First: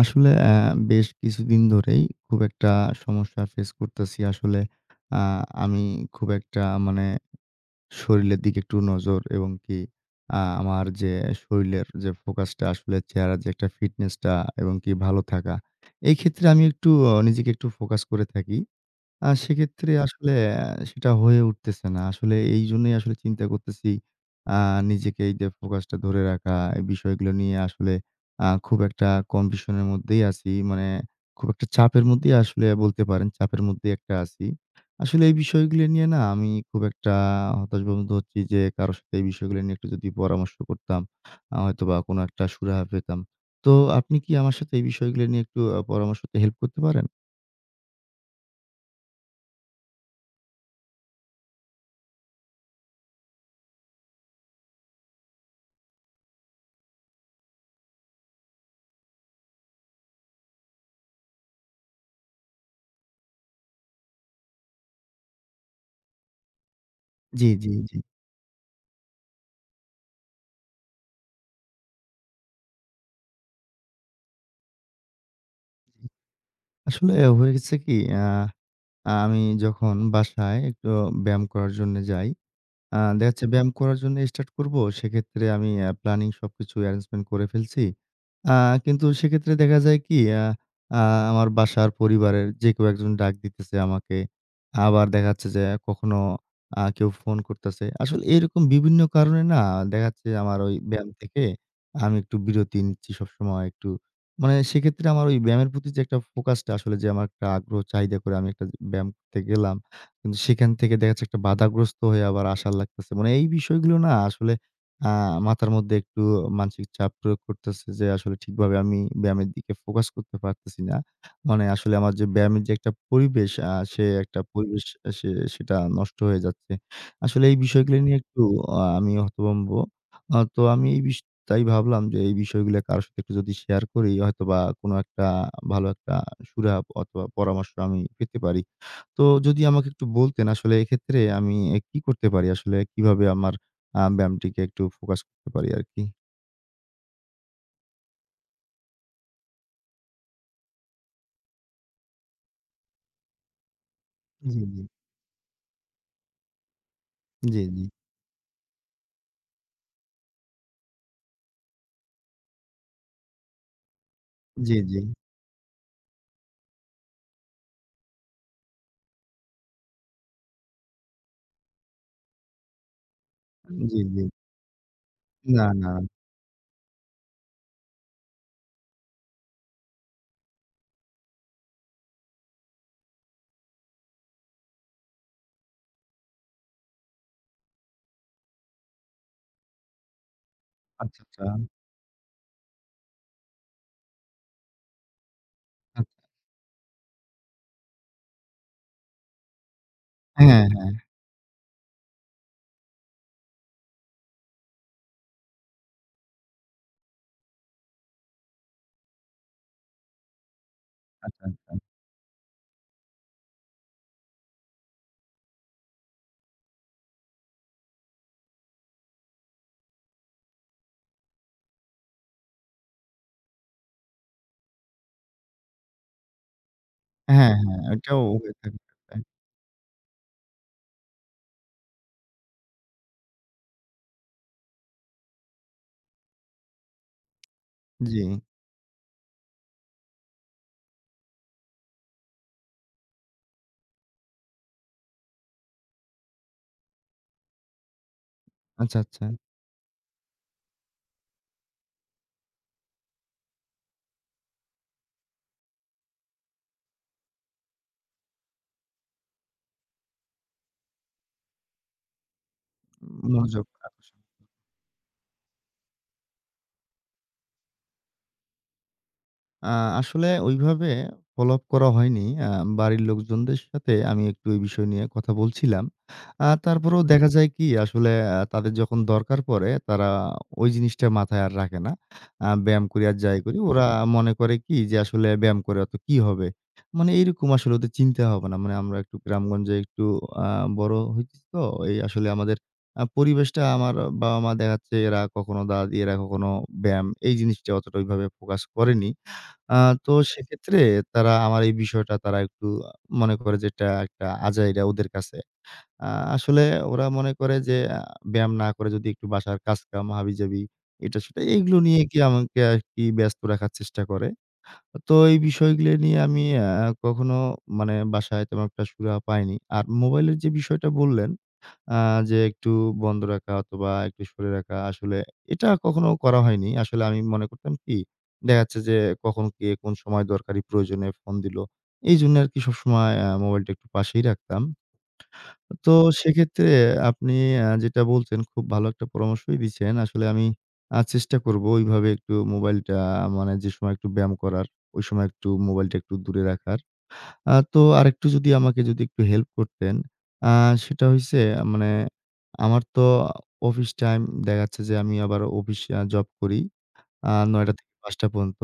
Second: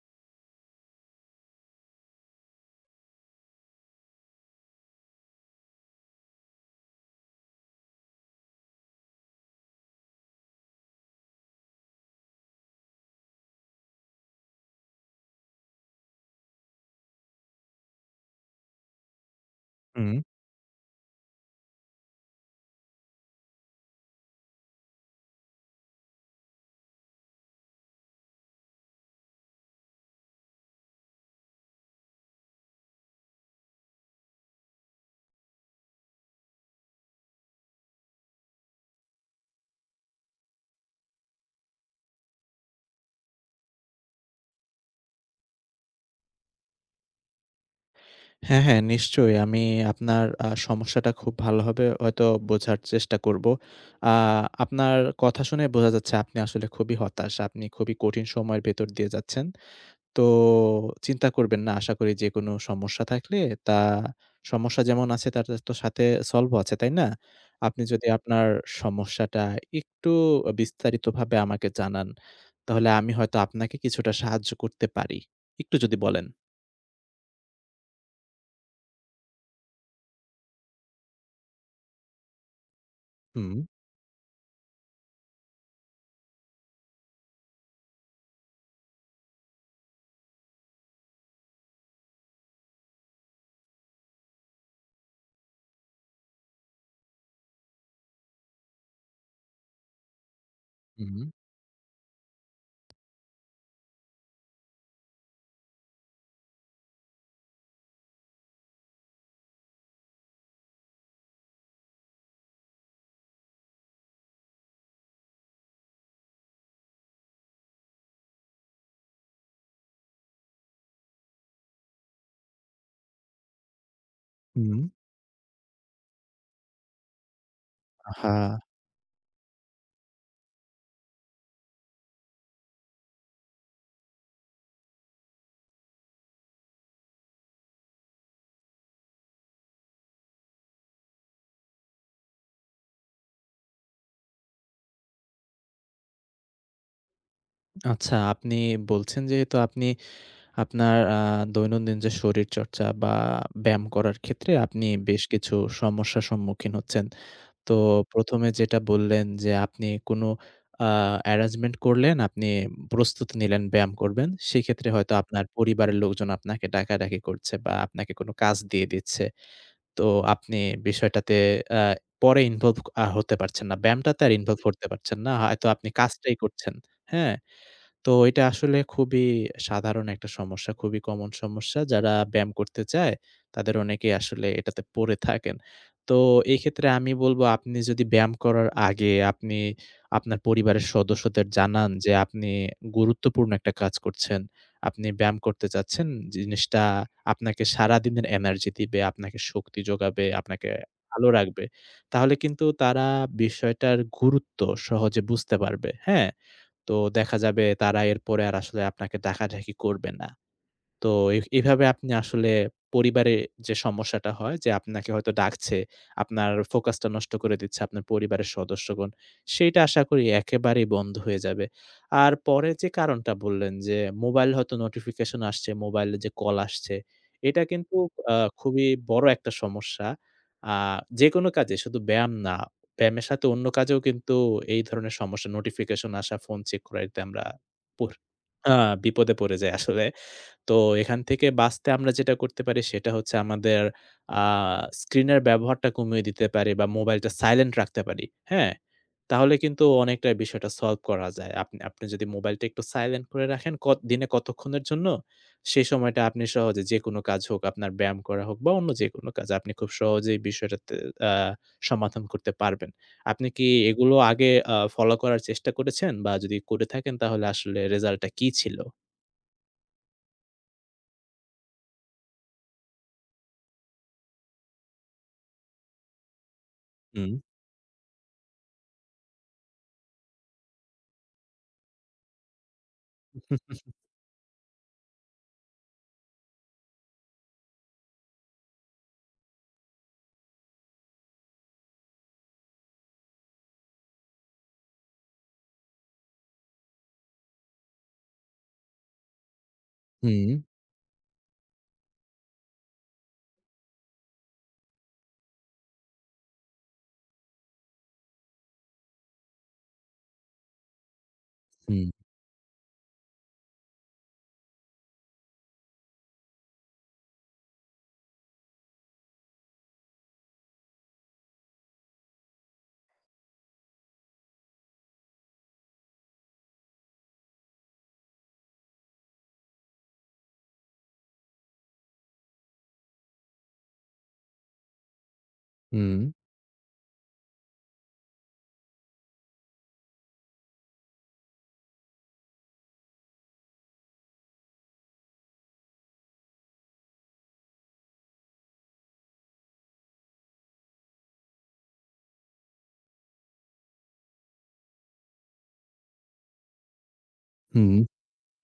আসলে বেশ কিছুদিন ধরেই খুব একটা সমস্যা ফেস করতেছি। আসলে আ আমি খুব একটা মানে শরীলের দিকে একটু নজর এবং কি আমার যে শরীলের যে ফোকাসটা আসলে চেহারার যে একটা ফিটনেসটা এবং কি ভালো থাকা। এই ক্ষেত্রে আমি একটু নিজেকে একটু ফোকাস করে থাকি। সেক্ষেত্রে হুম। আসলে সেটা হয়ে উঠতেছে না। আসলে এইজন্যই আসলে চিন্তা করতেছি আ নিজেকে এই যে ফোকাসটা ধরে রাখা, এই বিষয়গুলো নিয়ে আসলে খুব একটা কনফিউশন এর মধ্যেই আছি। মানে খুব একটা চাপের মধ্যেই আসলে বলতে পারেন চাপের মধ্যেই একটা আছি। আসলে এই বিষয়গুলো নিয়ে না আমি খুব একটা হতাশাগ্রস্ত হচ্ছি যে কারো সাথে এই বিষয়গুলো নিয়ে একটু যদি পরামর্শ করতাম, হয়তোবা কোনো একটা সুরাহা পেতাম। তো আপনি কি আমার সাথে এই বিষয়গুলো নিয়ে একটু পরামর্শতে হেল্প করতে পারেন? হ্যাঁ, হ্যাঁ, নিশ্চয়ই আমি আপনার সমস্যাটা খুব ভালোভাবে হয়তো বোঝার চেষ্টা করব। আ আপনার কথা শুনে বোঝা যাচ্ছে আপনি আসলে খুবই হতাশ। আপনি খুবই কঠিন সময়ের ভেতর দিয়ে যাচ্ছেন। তো চিন্তা করবেন না। আশা করি যেকোনো সমস্যা থাকলে তা সমস্যা যেমন আছে তার তো সাথে সলভ ও আছে, তাই না? জি, জি, আপনি জি। যদি আপনার সমস্যাটা একটু বিস্তারিতভাবে আমাকে জানান, তাহলে আমি হয়তো আপনাকে কিছুটা সাহায্য করতে পারি। একটু যদি বলেন? আসলে হয়ে গেছে কি, আ আমি যখন বাসায় একটু ব্যায়াম করার জন্য যাই, দেখা যাচ্ছে হুম, ব্যায়াম করার জন্য স্টার্ট করব। সেক্ষেত্রে আমি প্ল্যানিং সবকিছু অ্যারেঞ্জমেন্ট করে ফেলছি। আ কিন্তু সেক্ষেত্রে দেখা যায় কি, আ আ আমার বাসার পরিবারের যে কেউ একজন ডাক দিতেছে আমাকে। আবার দেখা যাচ্ছে যে কখনো কেউ ফোন করতেছে। আসলে এরকম বিভিন্ন কারণে না দেখা যাচ্ছে আমার ওই ব্যায়াম হুম, থেকে আমি একটু বিরতি নিচ্ছি সবসময় একটু। মানে সেক্ষেত্রে আমার ওই ব্যায়ামের প্রতি যে একটা ফোকাসটা আসলে যে আমার একটা আগ্রহ চাহিদা করে আমি একটা ব্যায়াম করতে গেলাম। কিন্তু সেখান থেকে দেখা যাচ্ছে একটা বাধাগ্রস্ত হয়ে আবার আশা লাগতেছে। মানে এই বিষয়গুলো না আসলে আ মাথার মধ্যে একটু মানসিক চাপ প্রয়োগ করতেছে যে আসলে ঠিকভাবে আমি ব্যায়ামের দিকে ফোকাস করতে পারতেছি না। মানে আসলে আমার যে ব্যায়ামের যে একটা পরিবেশ আ সে একটা হুম। পরিবেশ আ সে সেটা নষ্ট হয়ে যাচ্ছে। আসলে এই বিষয়গুলো নিয়ে একটু হ্যাঁ, আমি হতভম্ব। আ তো আমি এই বিষ তাই ভাবলাম যে এই বিষয়গুলো কারো সাথে একটু যদি শেয়ার করি হয়তোবা কোনো একটা ভালো একটা সুরাহা অথবা পরামর্শ আমি পেতে পারি। তো যদি আমাকে একটু বলতেন আসলে এক্ষেত্রে আমি এ কি করতে পারি আসলে? কিভাবে আমার ব্যায়ামটিকে একটু ফোকাস করতে পারি আরকি? আচ্ছা আপনি বলছেন যেহেতু আপনি আপনার দৈনন্দিন যে শরীরচর্চা বা ব্যায়াম করার ক্ষেত্রে জি, জি। আপনি বেশ কিছু সমস্যার সম্মুখীন হচ্ছেন। জি, তো জি। ১ম এ যেটা বললেন যে আপনি কোনো আ arrangement করলেন, আপনি প্রস্তুতি নিলেন ব্যায়াম করবেন। জি, সেক্ষেত্রে জি। হয়তো আপনার পরিবারের লোকজন আপনাকে ডাকাডাকি করছে বা আপনাকে কোনো কাজ দিয়ে দিচ্ছে। তো আপনি বিষয়টাতে আ পরে ইনভলভ হতে পারছেন না। জি, ব্যায়ামটাতে জি। আর ইনভলভ হতে পারছেন না। হয়তো না, আপনি না। কাজটাই করছেন। হ্যাঁ? তো এটা আসলে খুবই সাধারণ একটা সমস্যা, খুবই কমন সমস্যা। যারা ব্যায়াম করতে চায়, তাদের অনেকেই আসলে এটাতে পড়ে থাকেন। তো এই ক্ষেত্রে আমি বলব আপনি যদি ব্যায়াম করার আগে আপনি আপনার পরিবারের আচ্ছা, আচ্ছা। সদস্যদের জানান যে আপনি গুরুত্বপূর্ণ একটা কাজ করছেন। আপনি ব্যায়াম করতে চাচ্ছেন। আচ্ছা। জিনিসটা আপনাকে সারাদিনের এনার্জি দিবে, আপনাকে শক্তি যোগাবে, হ্যাঁ, আপনাকে হ্যাঁ। ভালো রাখবে। তাহলে কিন্তু তারা বিষয়টার গুরুত্ব সহজে বুঝতে পারবে। হ্যাঁ? তো দেখা যাবে তারা এরপরে আর আসলে আপনাকে ডাকাডাকি করবে না। তো এ আচ্ছা, আচ্ছা। এভাবে আপনি আসলে পরিবারে যে সমস্যাটা হয় যে আপনাকে হয়তো ডাকছে, আপনার ফোকাসটা নষ্ট করে দিচ্ছে আপনার পরিবারের সদস্যগণ। সেইটা আশা করি একেবারেই বন্ধ হয়ে যাবে। আর পরে যে কারণটা বললেন যে মোবাইল হয়তো নোটিফিকেশন আসছে, মোবাইলে যে কল আসছে, হ্যাঁ, এটা হ্যাঁ। কিন্তু ওইটাও আ হয়ে থাকে। খুবই বড় একটা সমস্যা। আ যেকোনো কাজে শুধু ব্যায়াম না, ব্যায়ামের সাথে অন্য কাজেও কিন্তু এই ধরনের সমস্যা নোটিফিকেশন আসা, ফোন চেক করা এতে আমরা পোর জি। আ বিপদে পড়ে যাই আসলে। তো এখান থেকে বাঁচতে আমরা যেটা করতে পারি সেটা হচ্ছে আমাদের আ স্ক্রিনের ব্যবহারটা কমিয়ে দিতে পারি বা মোবাইলটা সাইলেন্ট রাখতে পারি। হ্যাঁ? আচ্ছা, আচ্ছা। তাহলে কিন্তু অনেকটা বিষয়টা সলভ করা যায়। আপনি আপনি যদি মোবাইলটা একটু সাইলেন্ট করে রাখেন ক দিনে কতক্ষণের জন্য, সেই সময়টা আপনি সহজে যেকোনো কাজ হোক, আপনার ব্যায়াম করা হোক বা অন্য যেকোনো কাজ আপনি খুব সহজেই বিষয়টাতে আ সমাধান করতে পারবেন। আপনি মনোযোগ কি এগুলো আকর্ষণ। আগে ফলো করার চেষ্টা করেছেন? বা যদি করে থাকেন তাহলে আসলে রেজাল্টটা কি ছিল? আ আসলে ওইভাবে ফলো আপ করা হয়নি। আ বাড়ির লোকজনদের সাথে আমি একটু এই বিষয় নিয়ে কথা বলছিলাম। তারপরেও হুম। দেখা হুম, যায় কি আসলে তাদের যখন দরকার পড়ে তারা ওই জিনিসটা মাথায় আর রাখে না। ব্যায়াম করি আর যাই করি। ওরা মনে করে কি যে আসলে ব্যায়াম করে অত কি হবে? মানে এইরকম আসলে ওদের চিন্তা হবে না। মানে আমরা একটু গ্রামগঞ্জে একটু আ বড় হইতেছি তো এই আসলে আমাদের পরিবেশটা আমার বাবা-মা দেখাচ্ছে এরা কখনো দাদা দিয়ে এরা কখনো ব্যায়াম এই জিনিসটা অতটা ওইভাবে ফোকাস করেনি। আ তো হুম, সেক্ষেত্রে তারা আমার এই বিষয়টা তারা একটু মনে করে যে এটা একটা আজাইরা ওদের কাছে। আ আসলে ওরা মনে করে যে ব্যায়াম না করে যদি একটু বাসার কাজকাম হাবিজাবি এটা সেটা এগুলো নিয়ে হুম। কি আমাকে আরকি ব্যস্ত রাখার চেষ্টা করে। তো এই বিষয়গুলো নিয়ে আমি কখনো মানে বাসায় তেমন একটা সুরাহা পাইনি। আর মোবাইলের যে বিষয়টা বললেন, আ যে একটু বন্ধ রাখা অথবা একটু সরে রাখা আসলে এটা কখনো করা হয়নি। আসলে আমি মনে করতাম কি, দেখা যাচ্ছে যে কখন কে কোন সময় দরকারি প্রয়োজনে ফোন দিলো। এইজন্য আরকি সবসময় মোবাইলটা একটু পাশেই রাখতাম। তো হুম, সেক্ষেত্রে আপনি যেটা বলছেন খুব ভালো একটা পরামর্শই দিছেন। আসলে আমি চেষ্টা করবো ওইভাবে একটু মোবাইলটা মানে যে সময় একটু ব্যায়াম করার, ওই সময় একটু মোবাইলটা একটু দূরে রাখার। তো আরেকটু যদি আমাকে যদি একটু হেল্প করতেন। আ সেটা হইছে মানে আমার তো অফিস টাইম দেখা যাচ্ছে যে আমি আবার অফিস জব করি। ৯ টা থেকে হুম। ৫ টা পর্যন্ত।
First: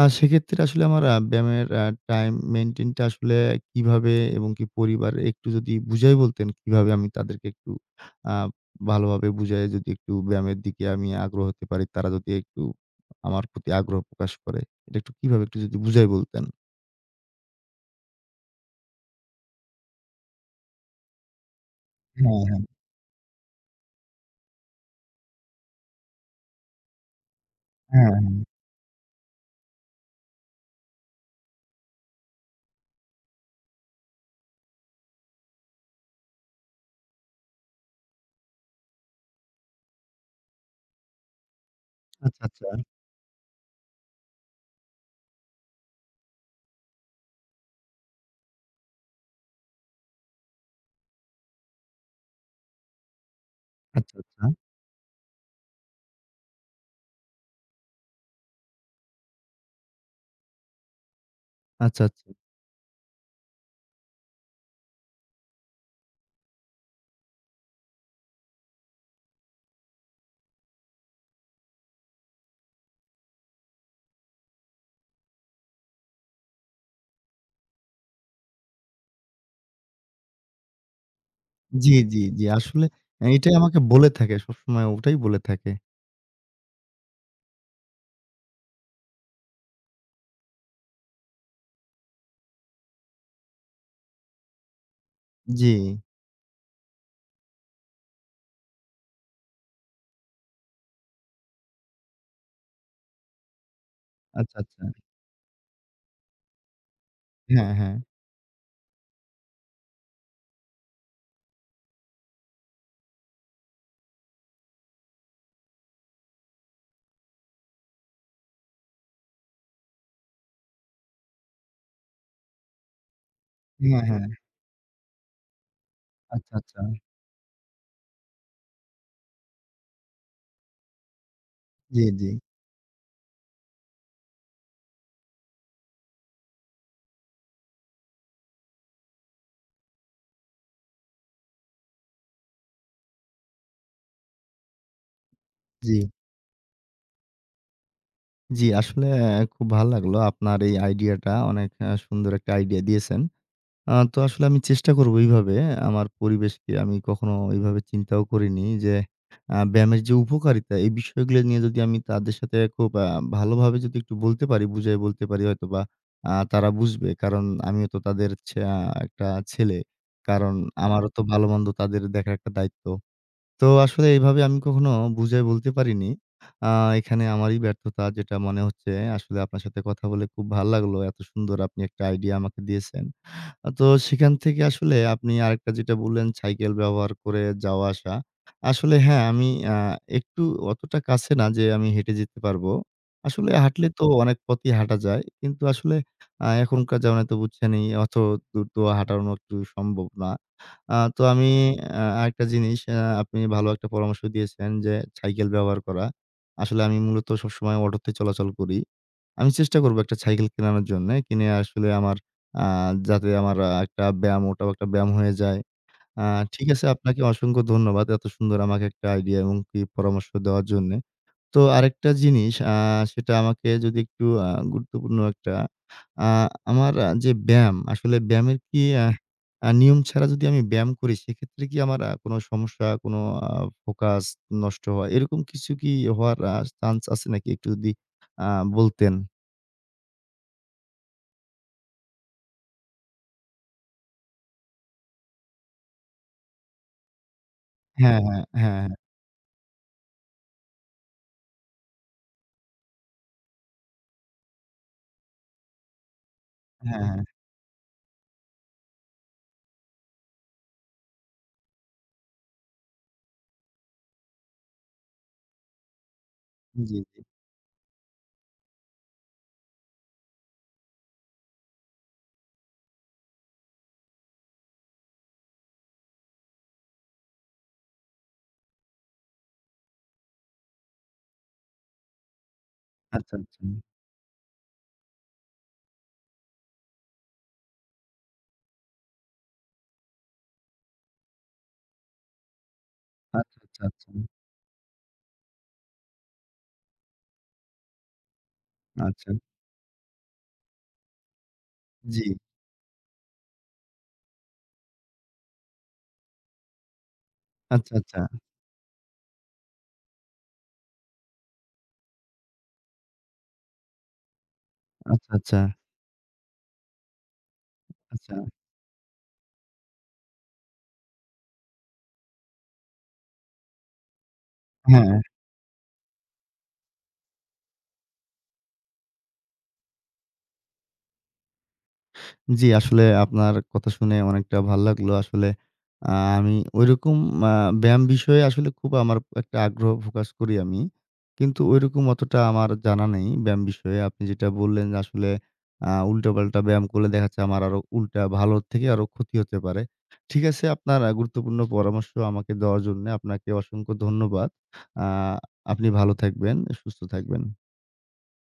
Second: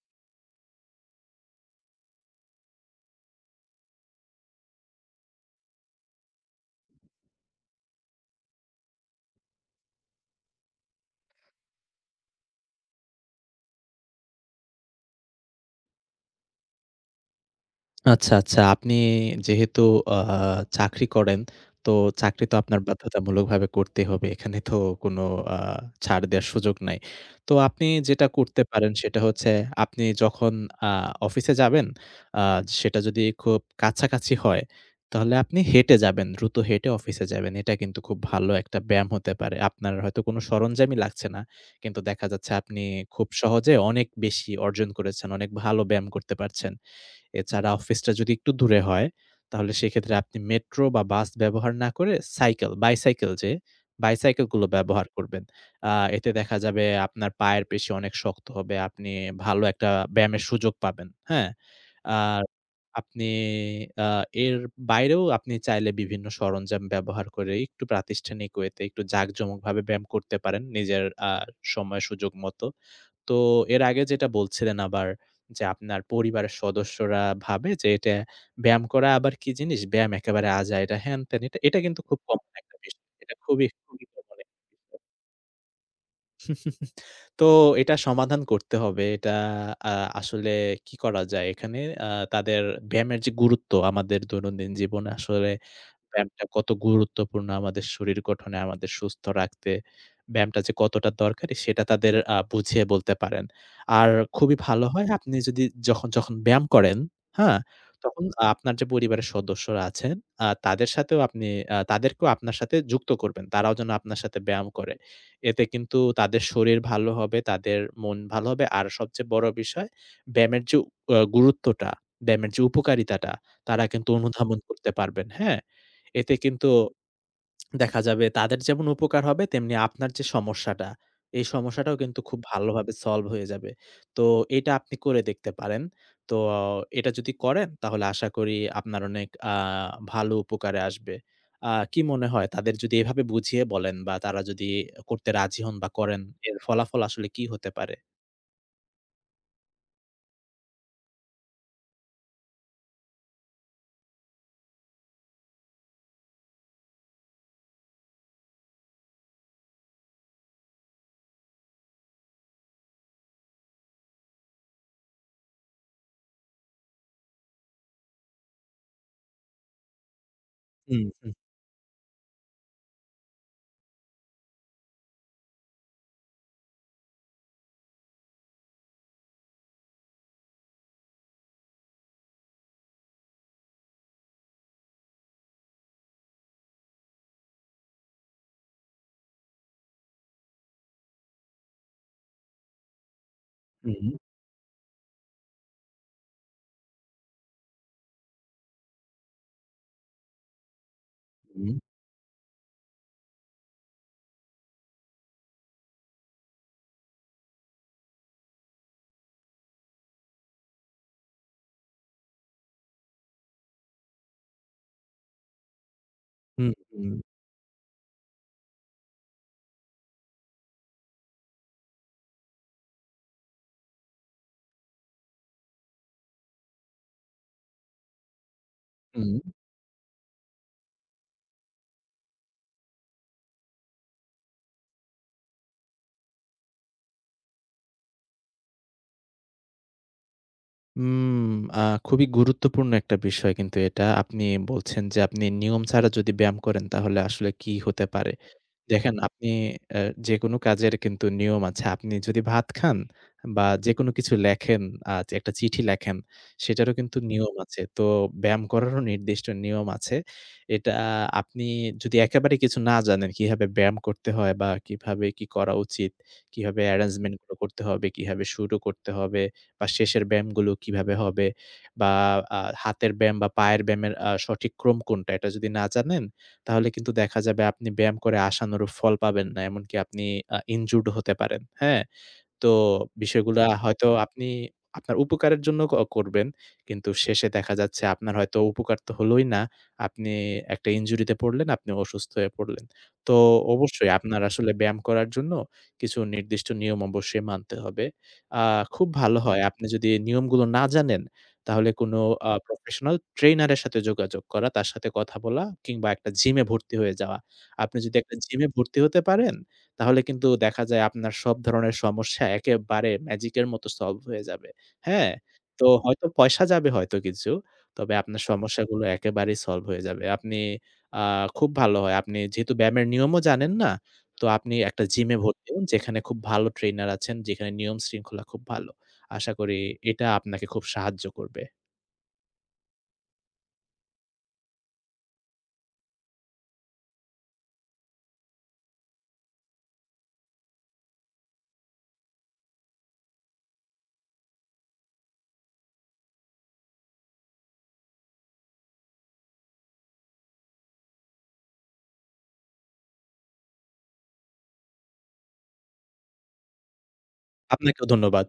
সেক্ষেত্রে আসলে আমার ব্যায়ামের টাইম মেইনটেইন টা আসলে কিভাবে এবং কি পরিবারে একটু যদি বুঝাই বলতেন কিভাবে আমি তাদেরকে একটু আ ভালোভাবে বুঝায়ে যদি একটু ব্যায়ামের দিকে আমি আগ্রহ হতে পারি, তারা যদি একটু আমার প্রতি আগ্রহ প্রকাশ করে। এটা একটু কিভাবে একটু যদি বুঝায় বলতেন? আচ্ছা, আচ্ছা। আপনি যেহেতু আ চাকরি করেন, তো হ্যাঁ, চাকরি তো হ্যাঁ, আপনার বাধ্যতামূলকভাবে করতেই হবে। এখানে তো কোনো আ ছাড় দেওয়ার সুযোগ নাই। তো আপনি হ্যাঁ, হ্যাঁ। যেটা করতে পারেন সেটা হচ্ছে আপনি যখন আ অফিসে যাবেন, আ সেটা যদি খুব কাছাকাছি হয়, তাহলে আপনি হেঁটে যাবেন। দ্রুত হেঁটে অফিসে যাবেন। এটা কিন্তু খুব ভালো একটা ব্যায়াম হতে পারে। আপনার হয়তো কোনো সরঞ্জামই লাগছে না। কিন্তু দেখা আচ্ছা, যাচ্ছে আচ্ছা, আপনি খুব সহজে অনেক বেশি অর্জন করেছেন। অনেক ভালো ব্যায়াম করতে পারছেন। এছাড়া অফিসটা যদি একটু দূরে হয়, তাহলে সেক্ষেত্রে আপনি মেট্রো বা বাস ব্যবহার না করে সাইকেল, বাইসাইকেল যে, আচ্ছা, আচ্ছা, বাইসাইকেল গুলো ব্যবহার করবেন। আ এতে দেখা যাবে আপনার পায়ের পেশি অনেক শক্ত হবে। আপনি ভালো একটা ব্যায়ামের সুযোগ পাবেন। হ্যাঁ? আচ্ছা, আচ্ছা। আর আপনি আ এর বাইরেও আপনি চাইলে বিভিন্ন সরঞ্জাম ব্যবহার করে একটু প্রাতিষ্ঠানিক ওয়েতে একটু জাঁকজমকভাবে ব্যায়াম করতে পারেন নিজের সময় সুযোগ মতো। তো এর আগে যেটা বলছিলেন আবার যে আপনার পরিবারের সদস্যরা ভাবে যে এটা ব্যায়াম করা আবার কি জিনিস? ব্যায়াম একেবারে আজা এটা হ্যান-ত্যান এটা এটা জি, কিন্তু খুব জি, জি। কমন একটা আসলে বিষয়। এটা এটাই খুবই, আমাকে খুবই বলে থাকে কমন একটা সবসময় বিষয়। ওটাই বলে থাকে। তো এটা সমাধান করতে হবে। এটা আ আসলে কি করা যায় এখানে আ তাদের ব্যায়ামের যে গুরুত্ব আমাদের দৈনন্দিন জীবনে আসলে জি। ব্যায়ামটা কত গুরুত্বপূর্ণ আমাদের শরীর গঠনে, আমাদের সুস্থ রাখতে। ব্যায়ামটা যে কতটা দরকারি সেটা তাদের বুঝিয়ে বলতে পারেন। আর খুবই আচ্ছা, আচ্ছা। ভালো হয় আপনি যদি যখন ব্যায়াম করেন, হ্যাঁ? হ্যাঁ, হ্যাঁ। তখন আপনার যে পরিবারের সদস্যরা আছেন, আ তাদের সাথেও আপনি আ তাদেরকেও আপনার সাথে যুক্ত করবেন। তারাও যেন আপনার সাথে ব্যায়াম করে। এতে কিন্তু তাদের শরীর ভালো হবে, তাদের মন ভালো হবে। আর সবচেয়ে বড় বিষয় ব্যায়ামের যে গুরুত্বটা, ব্যায়ামের যে উপকারিতাটা তারা হ্যাঁ, কিন্তু হ্যাঁ। অনুধাবন করতে পারবেন, হ্যাঁ? এতে আচ্ছা, কিন্তু আচ্ছা। দেখা যাবে তাদের যেমন উপকার হবে তেমনি আপনার যে সমস্যাটা, এই সমস্যাটাও জি, কিন্তু জি, খুব ভালোভাবে সলভ হয়ে যাবে। তো এটা আপনি করে দেখতে পারেন। তো এটা যদি করেন তাহলে আশা করি আপনার অনেক ভালো উপকারে আসবে। কি মনে হয় তাদের যদি এভাবে বুঝিয়ে বলেন বা তারা যদি করতে রাজি হন বা জি, করেন এর ফলাফল আসলে কি হতে পারে? জি। আসলে খুব ভাল লাগলো আপনার এই আইডিয়াটা অনেক সুন্দর একটা আইডিয়া দিয়েছেন। তো আসলে আমি চেষ্টা করব এইভাবে আমার পরিবেশকে আমি কখনো এইভাবে চিন্তাও করিনি যে ব্যায়ামের যে উপকারিতা এই বিষয়গুলো নিয়ে যদি আমি তাদের সাথে খুব ভালোভাবে যদি একটু বলতে পারি, বুঝায়ে বলতে পারি হয়তোবা তারা বুঝবে। কারণ আমিও তো তাদের ছে আ একটা ছেলে। কারণ হুম, আমারও তো হুম, ভালো-মন্দ তাদের দেখার একটা দায়িত্ব। তো আসলে এভাবে আমি কখনো বুঝায় বলতে পারিনি। আ এখানে আমারই ব্যর্থতা যেটা মনে হচ্ছে। আসলে আপনার সাথে কথা বলে খুব ভাল লাগলো। এত সুন্দর আপনি একটা আইডিয়া আমাকে দিয়েছেন। তো সেখান থেকে আসলে আপনি আরেকটা যেটা বললেন সাইকেল ব্যবহার করে যাওয়া আসা। আসলে হ্যাঁ, আমি আ একটু অতটা কাছে না যে আমি হেঁটে যেতে পারবো। আসলে হাঁটলে হুম, তো হুম, অনেক পথই হাঁটা যায়। কিন্তু আসলে এখনকার জামানায় তো বুঝছেনই অত দূর তো হাঁটানো একটু সম্ভব না। তো আমি আরেকটা জিনিস আপনি ভালো একটা পরামর্শ দিয়েছেন যে সাইকেল ব্যবহার করা। আসলে আমি মূলত সবসময় অটোতে চলাচল করি। আমি চেষ্টা করব একটা সাইকেল কেনানোর জন্যে। কিনে আসলে আমার আ যাতে আমার একটা ব্যায়াম ওটাও একটা ব্যায়াম হয়ে যায়। আ ঠিক হুম, আছে হুম। আপনাকে অসংখ্য ধন্যবাদ। এত সুন্দর আমাকে একটা আইডিয়া এবং কি পরামর্শ দেওয়ার জন্যে। তো আরেকটা জিনিস, সেটা আমাকে যদি একটু গুরুত্বপূর্ণ একটা আ আমার যে ব্যায়াম, আসলে ব্যায়ামের কি আহ হুম আ নিয়ম ছাড়া যদি আমি ব্যায়াম করি সেক্ষেত্রে কি আমার কোনো সমস্যা, কোনো আ ফোকাস নষ্ট হয় এরকম কিছু কি হওয়ার চান্স আছে নাকি? একটু যদি আ বলতেন। হুম, আ খুবই গুরুত্বপূর্ণ একটা বিষয় কিন্তু এটা। আপনি বলছেন যে আপনি নিয়ম ছাড়া যদি ব্যায়াম করেন তাহলে আসলে কি হতে হ্যাঁ, পারে। হ্যাঁ, হ্যাঁ, দেখেন আপনি অ্যা যেকোনো কাজের কিন্তু নিয়ম আছে। আপনি যদি ভাত খান বা যেকোনো কিছু লেখেন, একটা চিঠি লেখেন, সেটারও হ্যাঁ, হ্যাঁ, কিন্তু হ্যাঁ। নিয়ম আছে। তো ব্যায়াম করারও নির্দিষ্ট নিয়ম আছে। এটা আপনি যদি একেবারে কিছু না জানেন কিভাবে ব্যায়াম করতে হয় বা কিভাবে কি করা উচিত, কিভাবে জি, জি। অ্যারেঞ্জমেন্ট গুলো করতে হবে, কিভাবে শুরু করতে হবে বা শেষের ব্যায়ামগুলো কিভাবে হবে বা হাতের ব্যায়াম বা পায়ের ব্যায়ামের সঠিক ক্রম কোনটা এটা যদি না জানেন তাহলে কিন্তু দেখা যাবে আপনি ব্যায়াম করে আশানুরূপ ফল পাবেন না। এমনকি আপনি ইনজিউরড হতে পারেন। হ্যাঁ? তো আচ্ছা, আচ্ছা। বিষয়গুলা জি। হয়তো আপনি আপনার উপকারের জন্য ক করবেন। কিন্তু শেষে দেখা যাচ্ছে আপনার হয়তো উপকার তো হলোই না। আপনি একটা ইনজুরিতে পড়লেন, আপনি অসুস্থ হয়ে পড়লেন। তো আচ্ছা, আচ্ছা, আচ্ছা। অবশ্যই আপনার আসলে ব্যায়াম করার জন্য কিছু নির্দিষ্ট নিয়ম অবশ্যই মানতে হবে। আ খুব আচ্ছা। ভালো হয় আপনি যদি এই নিয়মগুলো না জানেন, তাহলে কোনো জি। প্রফেশনাল ট্রেইনারের সাথে যোগাযোগ করা, তার সাথে কথা বলা কিংবা একটা জিমে ভর্তি হয়ে যাওয়া। আচ্ছা, আপনি যদি আচ্ছা। একটা জিমে ভর্তি হতে পারেন তাহলে কিন্তু দেখা যায় আপনার সব ধরনের সমস্যা একেবারে ম্যাজিকের মতো সলভ হয়ে যাবে। আচ্ছা, হ্যাঁ? আচ্ছা। তো হয়তো পয়সা যাবে হয়তো কিছু। তবে আচ্ছা। আপনার সমস্যাগুলো একেবারেই সলভ হয়ে যাবে। আপনি আ খুব ভালো হয়। আপনি যেহেতু ব্যায়ামের নিয়মও জানেন না, তো আপনি একটা হ্যাঁ। জিমে ভর্তি হোন যেখানে খুব ভালো ট্রেনার আছেন, যেখানে নিয়ম শৃঙ্খলা খুব ভালো। আশা করি এটা আপনাকে খুব সাহায্য করবে। জি, আসলে আপনার কথা শুনে অনেকটা ভাল লাগলো। আসলে আ আমি ঐরকম আ ব্যায়াম বিষয়ে আসলে খুব আমার একটা আগ্রহ প্রকাশ করি আমি। কিন্তু ঐরকম অতটা আমার জানা নেই ব্যায়াম বিষয়ে। আপনি যেটা বললেন যে আসলে উল্টাপাল্টা ব্যায়াম করলে দেখা যাচ্ছে আমার আরো উল্টা ভালোর থেকে আরো ক্ষতি হতে পারে। ঠিক আছে, আপনার গুরুত্বপূর্ণ পরামর্শ আমাকে দেওয়ার জন্যে আপনাকে অসংখ্য ধন্যবাদ। আ আপনি ভালো থাকবেন, সুস্থ থাকবেন। আপনাকেও ধন্যবাদ।